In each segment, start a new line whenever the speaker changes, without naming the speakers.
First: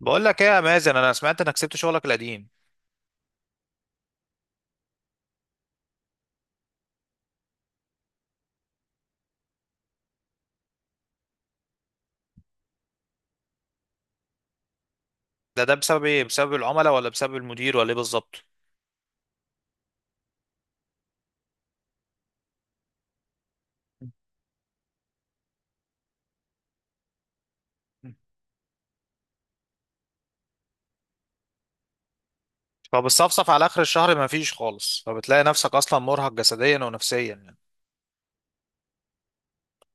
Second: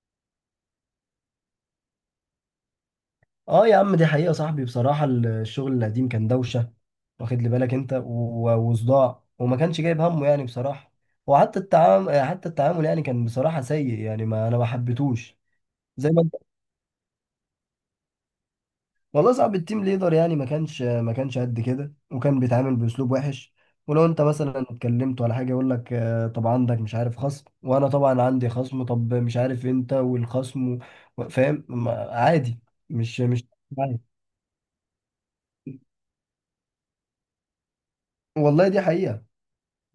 بقول لك ايه يا مازن، انا سمعت انك سبت شغلك القديم.
اه يا عم، دي حقيقة صاحبي. بصراحة الشغل القديم كان دوشة واخد لي بالك انت وصداع، وما كانش جايب همه يعني بصراحة. وحتى التعامل حتى التعامل يعني كان بصراحة سيء يعني، ما انا ما حبيتهوش
ده بسبب
زي ما
ايه؟
انت.
بسبب العملاء، ولا بسبب المدير، ولا ايه بالظبط؟
والله صعب التيم ليدر يعني، ما كانش قد كده، وكان بيتعامل باسلوب وحش. ولو انت مثلا اتكلمت ولا حاجة يقول لك طب عندك مش عارف خصم، وانا طبعا عندي خصم، طب مش عارف انت والخصم، فاهم؟ عادي. مش.
فبتصفصف على اخر الشهر ما فيش خالص، فبتلاقي نفسك اصلا مرهق جسديا ونفسيا يعني.
والله دي حقيقة.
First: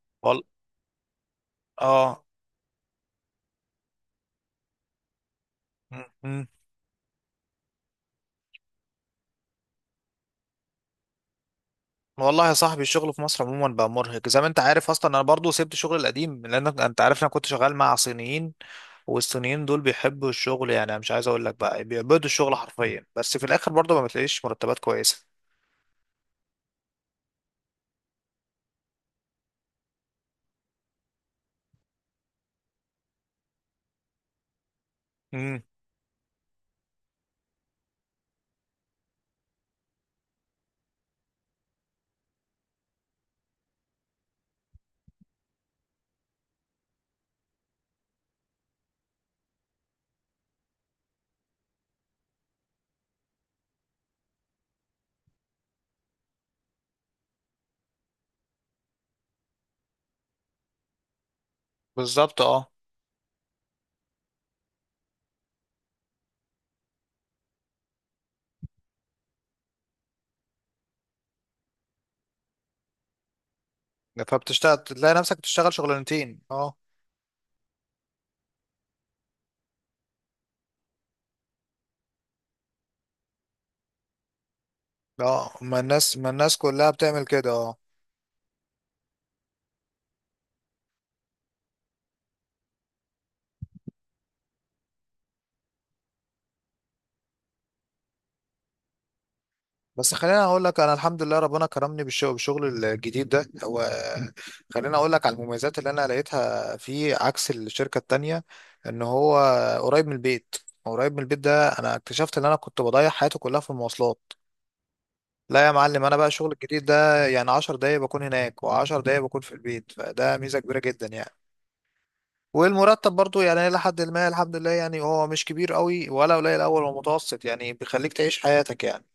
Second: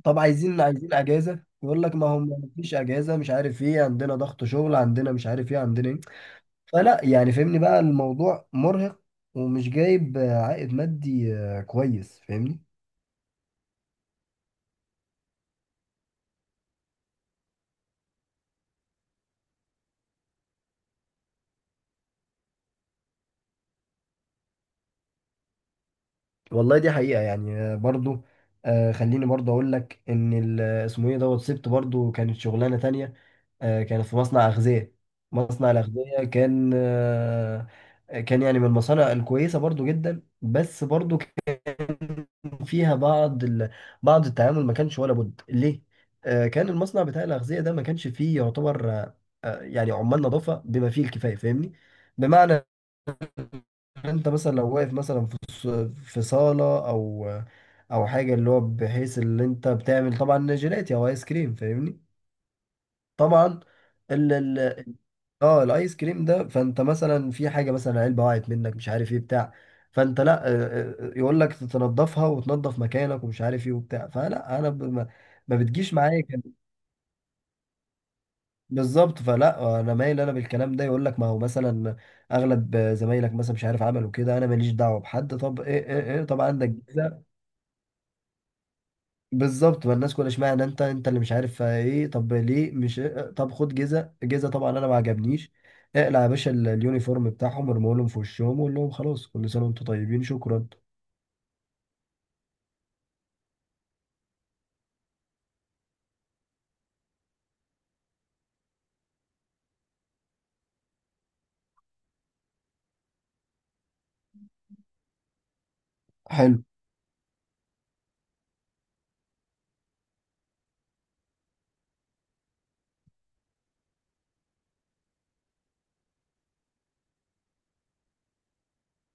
طب
وال...
عايزين اجازه يقول لك ما هم
اه
مفيش اجازه، مش عارف ايه عندنا ضغط شغل، عندنا مش عارف ايه، عندنا ايه.
م- م.
فلا يعني، فهمني بقى، الموضوع مرهق. ومش جايب عائد مادي كويس،
والله يا
فاهمني.
صاحبي، الشغل في مصر عموما بقى مرهق، زي ما انت عارف. اصلا انا برضو سبت شغل القديم، لان انت عارف انا كنت شغال مع صينيين. والصينيين دول بيحبوا الشغل، يعني أنا مش عايز اقول لك بقى بيعبدوا الشغل حرفيا، بس في الاخر برضو ما بتلاقيش مرتبات كويسة.
والله دي حقيقه يعني برضو. خليني برضو اقول لك ان اسمه ايه، دوت سبت برضو، كانت شغلانه تانية. كانت في مصنع أغذية.
امم
مصنع الأغذية كان كان يعني من المصانع الكويسة برضو جدا، بس برضو كان فيها بعض بعض التعامل ما كانش ولا بد ليه؟ كان المصنع بتاع الأغذية ده ما كانش فيه يعتبر يعني عمال نظافة بما فيه الكفاية، فاهمني؟ بمعنى انت مثلا لو واقف مثلا في صالة او او حاجة، اللي هو بحيث اللي انت بتعمل طبعا جيلاتي او ايس كريم، فاهمني؟
بالظبط. اه،
طبعا ال اه الايس كريم ده، فانت مثلا في حاجه مثلا علبه وقعت منك، مش عارف ايه بتاع. فانت لا يقول لك تنضفها وتنضف مكانك، ومش عارف ايه وبتاع. فلا انا
فبتشتغل تلاقي نفسك
ما
بتشتغل
بتجيش معايا.
شغلانتين، اه.
بالظبط. فلا انا مايل انا بالكلام ده، يقول لك ما هو مثلا اغلب زمايلك مثلا مش عارف عملوا كده، انا ماليش دعوه بحد،
اه،
طب
ما
ايه ايه
الناس
ايه،
ما
طب
الناس
عندك.
كلها بتعمل كده، اه.
بالظبط، ما الناس كلها، اشمعنى انت اللي مش عارف ايه، طب ليه مش؟ طب خد جزء جزء. طبعا انا ما عجبنيش. اقلع يا باشا اليونيفورم بتاعهم، ارموا لهم في وشهم، وقول لهم خلاص كل سنه وانتم
بس
طيبين،
خليني اقول
شكرا.
لك، انا الحمد لله ربنا كرمني بالشغل، بالشغل الجديد ده. هو خليني اقول لك على المميزات اللي انا لقيتها فيه عكس الشركة التانية. ان هو قريب من البيت. قريب من البيت ده انا اكتشفت ان انا كنت بضيع حياتي كلها في المواصلات. لا يا معلم، انا بقى الشغل
حلو.
الجديد ده يعني 10 دقايق بكون هناك، و10 دقايق بكون في البيت، فده ميزة كبيرة جدا يعني. والمرتب برضو يعني إلى حد ما الحمد لله، يعني هو مش كبير قوي ولا قليل أوي، هو متوسط يعني بيخليك تعيش حياتك يعني.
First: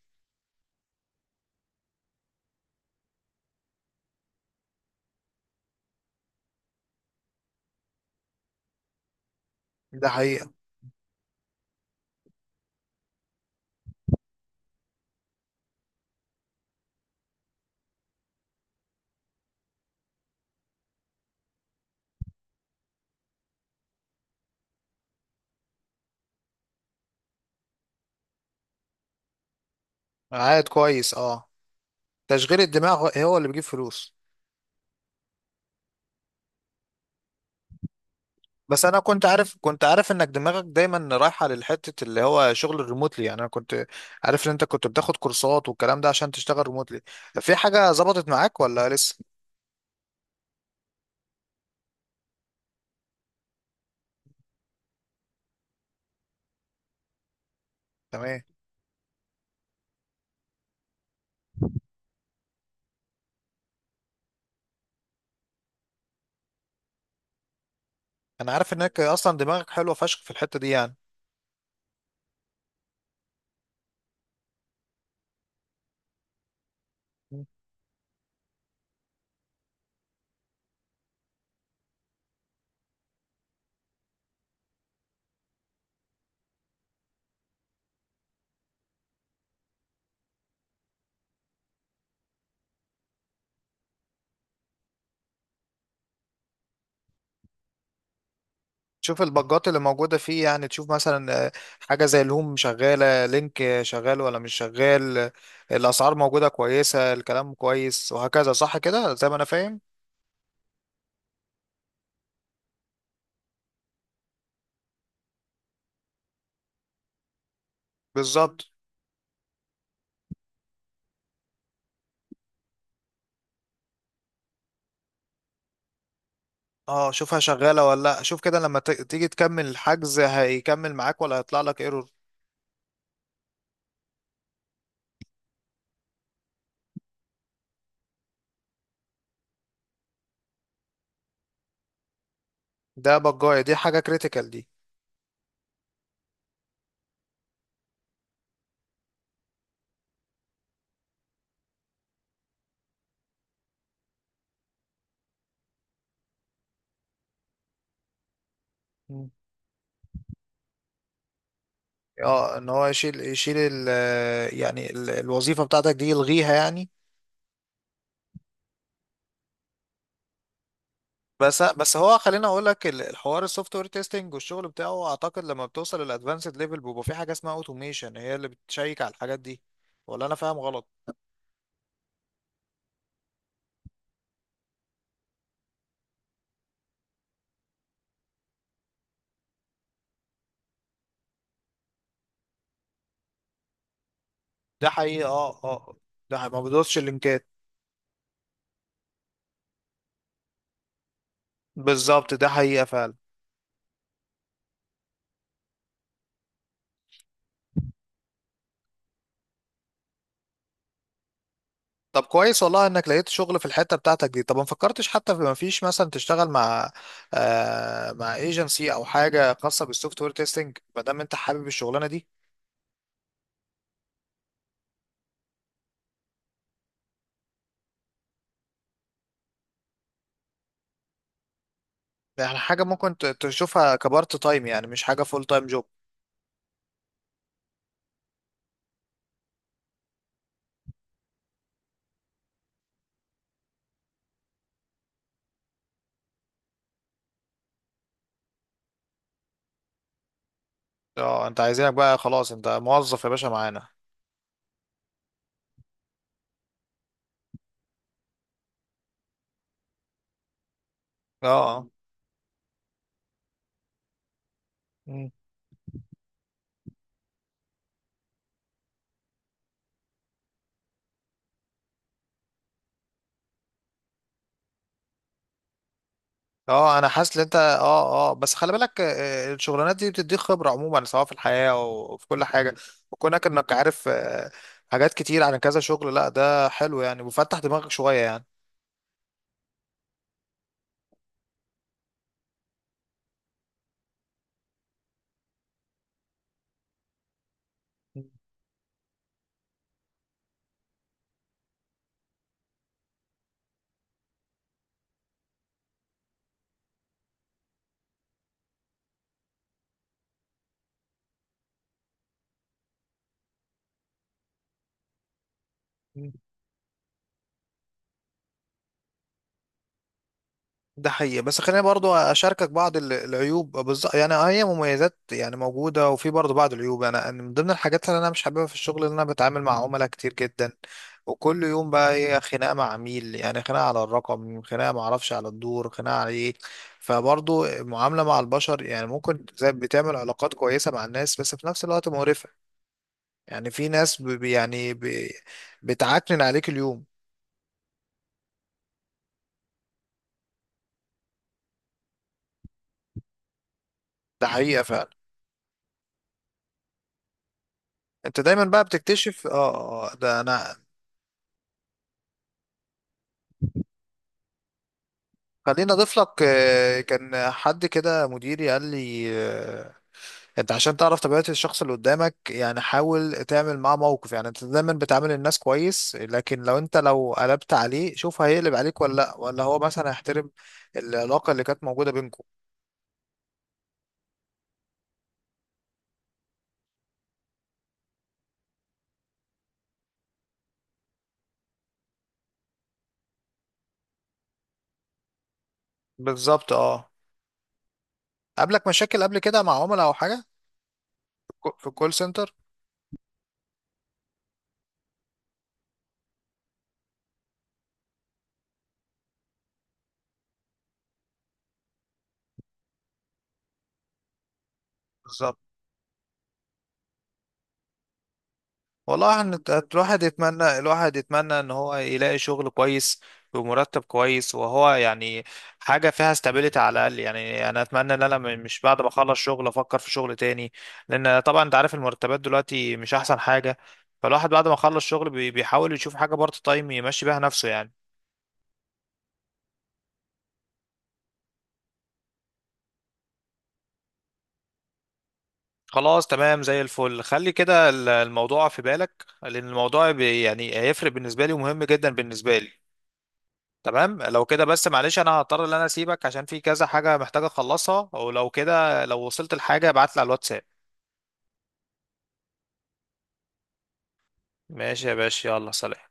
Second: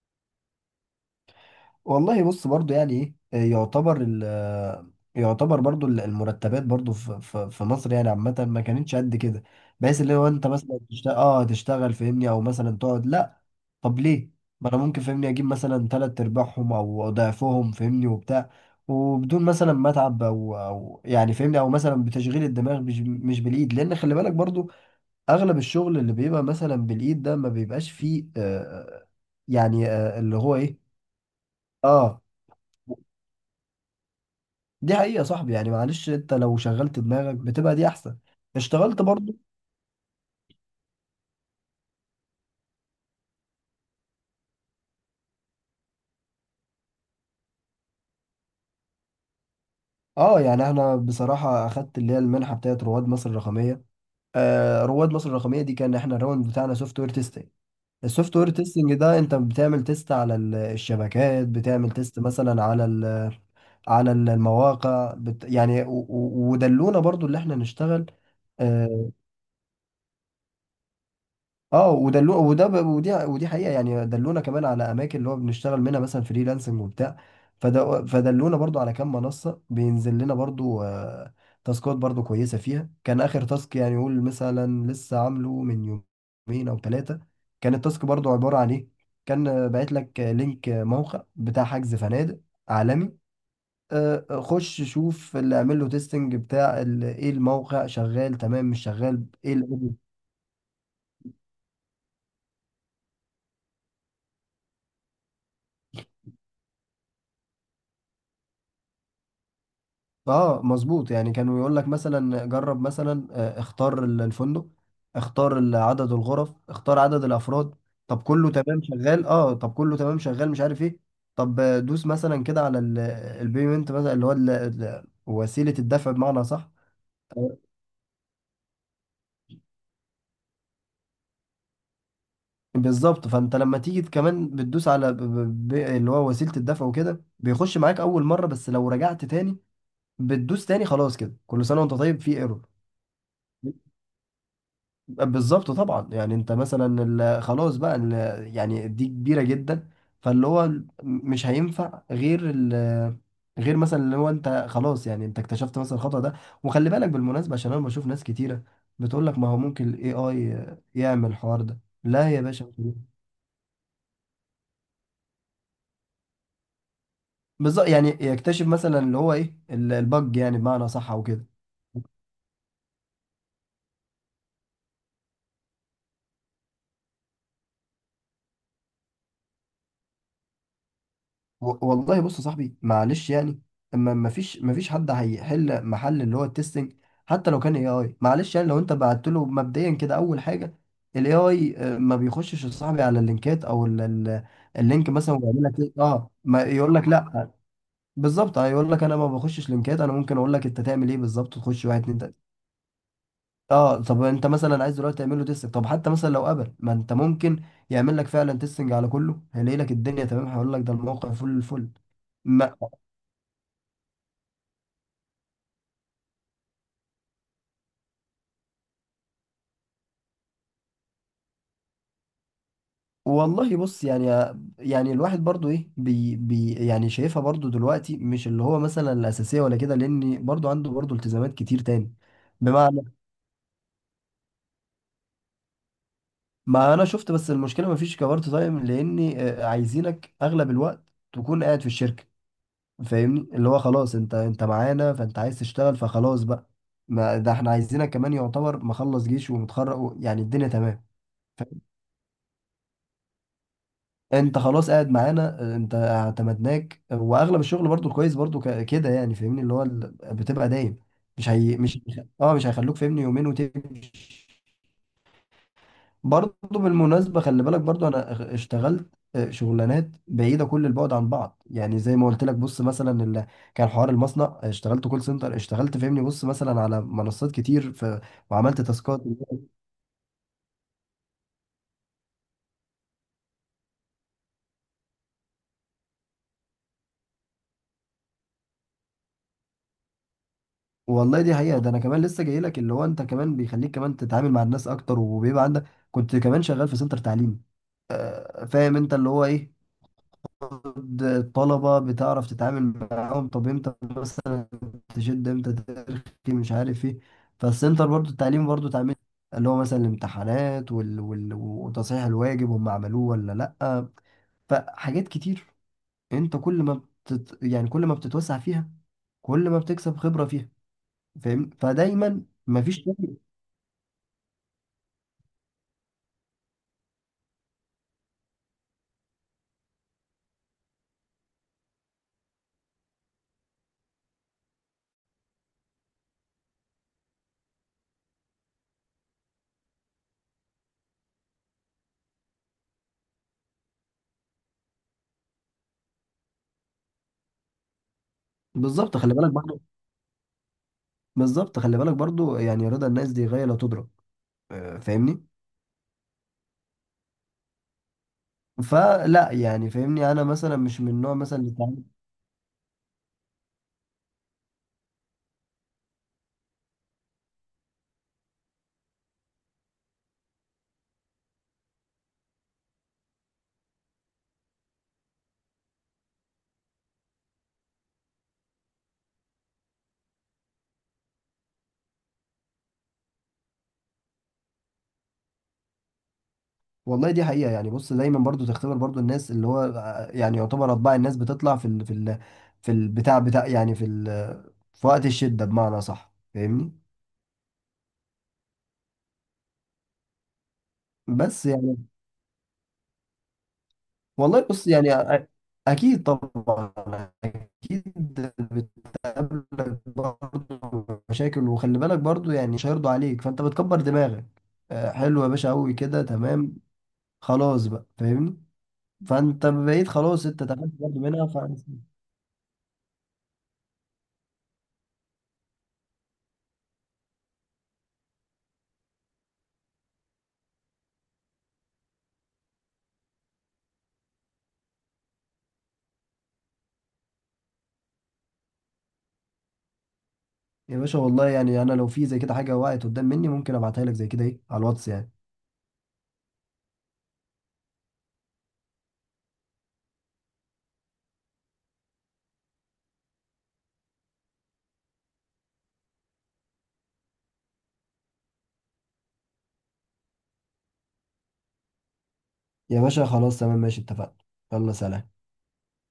والله بص برضو يعني ايه يعتبر ال آه، يعتبر برضو المرتبات برضو في مصر يعني عامة ما كانتش قد كده، بحيث
ده
اللي هو انت
حقيقة.
مثلا تشتغل تشتغل، فاهمني، او مثلا تقعد لا. طب ليه؟ ما انا ممكن، فاهمني، اجيب مثلا تلات ارباعهم او ضعفهم، فاهمني وبتاع، وبدون مثلا ما اتعب او يعني فاهمني، او مثلا بتشغيل الدماغ مش بالايد. لان خلي بالك برضو اغلب الشغل اللي بيبقى مثلا بالايد ده ما بيبقاش فيه يعني اللي هو
عائد
ايه.
كويس، اه.
اه،
تشغيل الدماغ هو اللي بيجيب فلوس.
دي حقيقة يا صاحبي يعني، معلش. انت لو شغلت دماغك بتبقى دي احسن،
بس أنا
اشتغلت
كنت
برضو.
عارف، كنت عارف إنك دماغك دايما رايحة للحتة اللي هو شغل الريموتلي. يعني أنا كنت عارف إن أنت كنت بتاخد كورسات والكلام ده عشان تشتغل ريموتلي. في حاجة ظبطت معاك ولا لسه؟
اه، يعني احنا بصراحة اخدت اللي هي المنحة بتاعت رواد مصر الرقمية. آه، رواد مصر الرقمية دي، كان احنا الراوند بتاعنا سوفت وير تيستنج. السوفت
تمام.
وير تيستنج ده انت بتعمل تيست على الشبكات، بتعمل تيست مثلا على ال، على المواقع، بت يعني ودلونا برضو اللي احنا نشتغل.
أنا عارف إنك
آه،
أصلا دماغك حلوة فشخ في الحتة دي يعني.
اه ودلو وده ودي حقيقة يعني. دلونا كمان على اماكن اللي هو بنشتغل منها مثلا فريلانسنج وبتاع. فدلونا برضو على كام منصة بينزل لنا برضو تاسكات برضو كويسة فيها. كان اخر تاسك يعني، يقول مثلا لسه عامله من يومين او ثلاثة، كان التاسك برضو عبارة عن ايه؟ كان باعت لك لينك موقع بتاع حجز فنادق عالمي. خش شوف اللي اعمل له تيستنج بتاع ايه، الموقع شغال تمام، مش
تشوف
شغال ايه.
البجات اللي موجودة فيه، يعني تشوف مثلا حاجة زي الهوم شغالة، لينك شغال ولا مش شغال، الأسعار موجودة كويسة، الكلام كويس وهكذا، صح كده زي ما أنا فاهم؟
اه مظبوط، يعني كانوا يقول لك مثلا جرب مثلا اختار الفندق، اختار عدد الغرف، اختار عدد الافراد. طب كله
بالظبط،
تمام شغال؟ اه. طب كله تمام شغال، مش عارف ايه. طب دوس مثلا كده على البيمنت مثلا، اللي هو وسيلة الدفع، بمعنى صح.
اه. شوفها شغالة ولا لأ، شوف كده لما تيجي تكمل الحجز هيكمل معاك ولا هيطلع لك ايرور.
بالظبط، فانت لما تيجي كمان بتدوس على اللي هو وسيلة الدفع وكده، بيخش معاك اول مرة، بس لو رجعت تاني بتدوس تاني، خلاص كده، كل سنة وانت طيب في ايرور.
ده بجاية، دي حاجة كريتيكال دي.
بالظبط طبعا. يعني انت مثلا خلاص بقى يعني دي كبيره جدا. فاللي هو مش هينفع غير غير مثلا اللي هو انت خلاص، يعني انت اكتشفت مثلا الخطأ ده. وخلي بالك بالمناسبه، عشان انا بشوف ناس كتيره بتقول
مم.
لك ما هو ممكن الاي اي يعمل الحوار ده. لا يا
اه، ان
باشا.
هو يشيل ال، يعني ال الوظيفة بتاعتك دي يلغيها يعني.
بالظبط يعني يكتشف مثلا اللي هو ايه البج، يعني بمعنى صح او كده.
بس هو خليني اقول لك، الحوار السوفت وير تيستنج والشغل بتاعه اعتقد لما بتوصل للادفانسد ليفل بيبقى في حاجه اسمها اوتوميشن، هي اللي بتشيك على الحاجات دي. ولا انا فاهم غلط؟
والله بص يا صاحبي معلش يعني، اما ما فيش حد هيحل محل اللي هو التستنج، حتى لو كان اي اي، معلش يعني. لو انت بعت له مبدئيا كده اول حاجه، الاي اي ما بيخشش يا صاحبي على اللينكات او
ده
اللينك
حقيقه،
مثلا
اه
ويعمل لك ايه.
اه.
اه،
ده حقيقة. ما
ما يقول
بدوسش
لك
اللينكات.
لا. بالظبط، هيقول لك انا ما بخشش لينكات، انا ممكن اقول لك انت تعمل ايه بالظبط، تخش واحد اتنين
بالظبط،
تلاته.
ده حقيقه فعلا.
اه، طب انت مثلا عايز دلوقتي تعمل له تيستنج، طب حتى مثلا لو قبل ما انت ممكن يعمل لك فعلا تيستنج على كله، هيلاقي لك الدنيا تمام، هيقول لك ده الموقع فل الفل.
طب كويس والله انك لقيت شغل في الحته بتاعتك دي. طب ما فكرتش حتى، في، ما فيش مثلا تشتغل مع، آه، مع ايجنسي او حاجه خاصه بالسوفت وير تيستنج ما دام انت حابب الشغلانه دي؟
والله بص يعني، يعني الواحد برضو ايه، بي يعني شايفها برضو دلوقتي مش اللي هو مثلا الأساسية ولا كده، لأن برضو عنده برضو التزامات كتير تاني.
يعني حاجه
بمعنى،
ممكن تشوفها كبارت تايم، يعني مش حاجه فول تايم جوب.
ما أنا شفت، بس المشكلة مفيش كبارت تايم، لأن عايزينك أغلب الوقت تكون قاعد في الشركة، فاهمني، اللي هو خلاص أنت معانا، فأنت عايز تشتغل، فخلاص بقى. ما ده احنا عايزينك، كمان يعتبر مخلص جيش ومتخرج يعني الدنيا تمام.
اه، انت عايزينك بقى خلاص، انت موظف يا باشا معانا.
انت خلاص قاعد معانا انت اعتمدناك واغلب الشغل برضو كويس برضو كده، يعني فاهمني اللي هو بتبقى دايم
اه.
مش هي
اه.
مش اه، مش هيخلوك فاهمني يومين وتمشي.
مم.
برضو بالمناسبه خلي بالك برضو، انا اشتغلت شغلانات بعيده كل البعد عن بعض. يعني زي ما قلت لك، بص مثلا اللي كان حوار المصنع، اشتغلت كول سنتر، اشتغلت فاهمني بص مثلا
اه،
على
انا حاسس ان
منصات
انت،
كتير
اه اه، بس خلي
وعملت
بالك
تاسكات.
الشغلانات دي بتديك خبرة عموما، سواء في الحياة او في كل حاجة. وكونك انك عارف حاجات كتير عن كذا شغل، لا ده حلو يعني، وفتح دماغك شوية
والله دي حقيقة، ده انا كمان لسه جاي لك، اللي هو انت كمان بيخليك كمان تتعامل مع الناس اكتر، وبيبقى عندك. كنت كمان شغال في سنتر تعليم،
يعني.
فاهم انت اللي هو ايه، الطلبة بتعرف تتعامل معاهم، طب امتى مثلا تشد، امتى ترخي، مش عارف ايه. فالسنتر برضو التعليم برضو تعمل اللي هو مثلا الامتحانات وتصحيح الواجب، هم عملوه ولا لأ، فحاجات كتير. انت كل ما بتت... يعني كل ما بتتوسع فيها، كل ما بتكسب خبرة فيها،
ده حقيقي. بس
فاهم،
خليني برضو
فدايما
اشاركك بعض
مفيش شغل.
العيوب بالظبط يعني. آه، هي مميزات يعني موجوده، وفي برضو بعض العيوب. انا، من ضمن الحاجات اللي انا مش حاببها في الشغل ان انا بتعامل مع عملاء كتير جدا. وكل يوم بقى هي خناقه مع عميل، يعني خناقه على الرقم، خناقه ما اعرفش على الدور، خناقه على ايه. فبرضو المعامله مع البشر يعني، ممكن زي بتعمل علاقات كويسه مع الناس، بس في نفس الوقت مقرفه. يعني في ناس بتعكنن عليك اليوم.
بالظبط خلي بالك برضو بالظبط، خلي بالك برضو، يعني رضا الناس دي غاية لا تدرك.
ده حقيقه فعلا.
فاهمني.
انت دايما بقى بتكتشف، اه
فلا يعني فاهمني،
ده
انا
انا
مثلا مش من النوع مثلا
خليني اضيف لك، كان حد كده مديري قال لي انت عشان تعرف طبيعة الشخص اللي قدامك يعني، حاول تعمل معاه موقف. يعني انت دايما بتعامل الناس كويس، لكن لو انت لو قلبت عليه شوف هيقلب عليك ولا لا، ولا هو مثلا هيحترم العلاقة اللي كانت موجودة بينكم.
والله دي حقيقة يعني، بص دايما برضو تختبر برضو الناس، اللي هو يعني يعتبر اطباع الناس بتطلع في ال في البتاع بتاع، يعني في ال، في وقت الشدة، بمعنى صح،
بالظبط،
فاهمني.
اه. قابلك مشاكل قبل كده مع عملاء او حاجة،
بس
في
يعني،
الكول سنتر؟
والله بص يعني اكيد طبعا، اكيد، قابلك برضه مشاكل، وخلي بالك برضه يعني مش هيرضوا عليك، فانت بتكبر دماغك، حلو يا
بالظبط.
باشا قوي كده، تمام، خلاص بقى، فاهمني.
والله
فانت بقيت
الواحد
خلاص، انت
يتمنى،
اتقفلت
الواحد
برضه منها
يتمنى ان هو يلاقي شغل كويس، بمرتب كويس، وهو يعني حاجة فيها استابيليتي على الأقل. يعني أنا أتمنى إن أنا مش بعد ما أخلص شغل أفكر في شغل تاني، لأن طبعا أنت عارف المرتبات دلوقتي مش أحسن حاجة. فالواحد بعد ما يخلص شغل بيحاول يشوف حاجة بارت تايم يمشي بيها نفسه يعني.
يا باشا والله يعني انا لو في زي كده حاجه وقعت قدام مني ممكن ابعتها لك زي كده، ايه، على الواتس يعني.
خلاص تمام زي الفل، خلي كده الموضوع في بالك، لأن الموضوع يعني هيفرق بالنسبة لي ومهم جدا بالنسبة لي. تمام لو كده، بس معلش انا هضطر ان انا اسيبك عشان في كذا حاجة محتاج اخلصها، ولو كده لو وصلت لحاجة ابعت لي على الواتساب.
يا باشا خلاص تمام ماشي، اتفقنا. يلا
ماشي يا
سلام.
باشا، يلا سلام.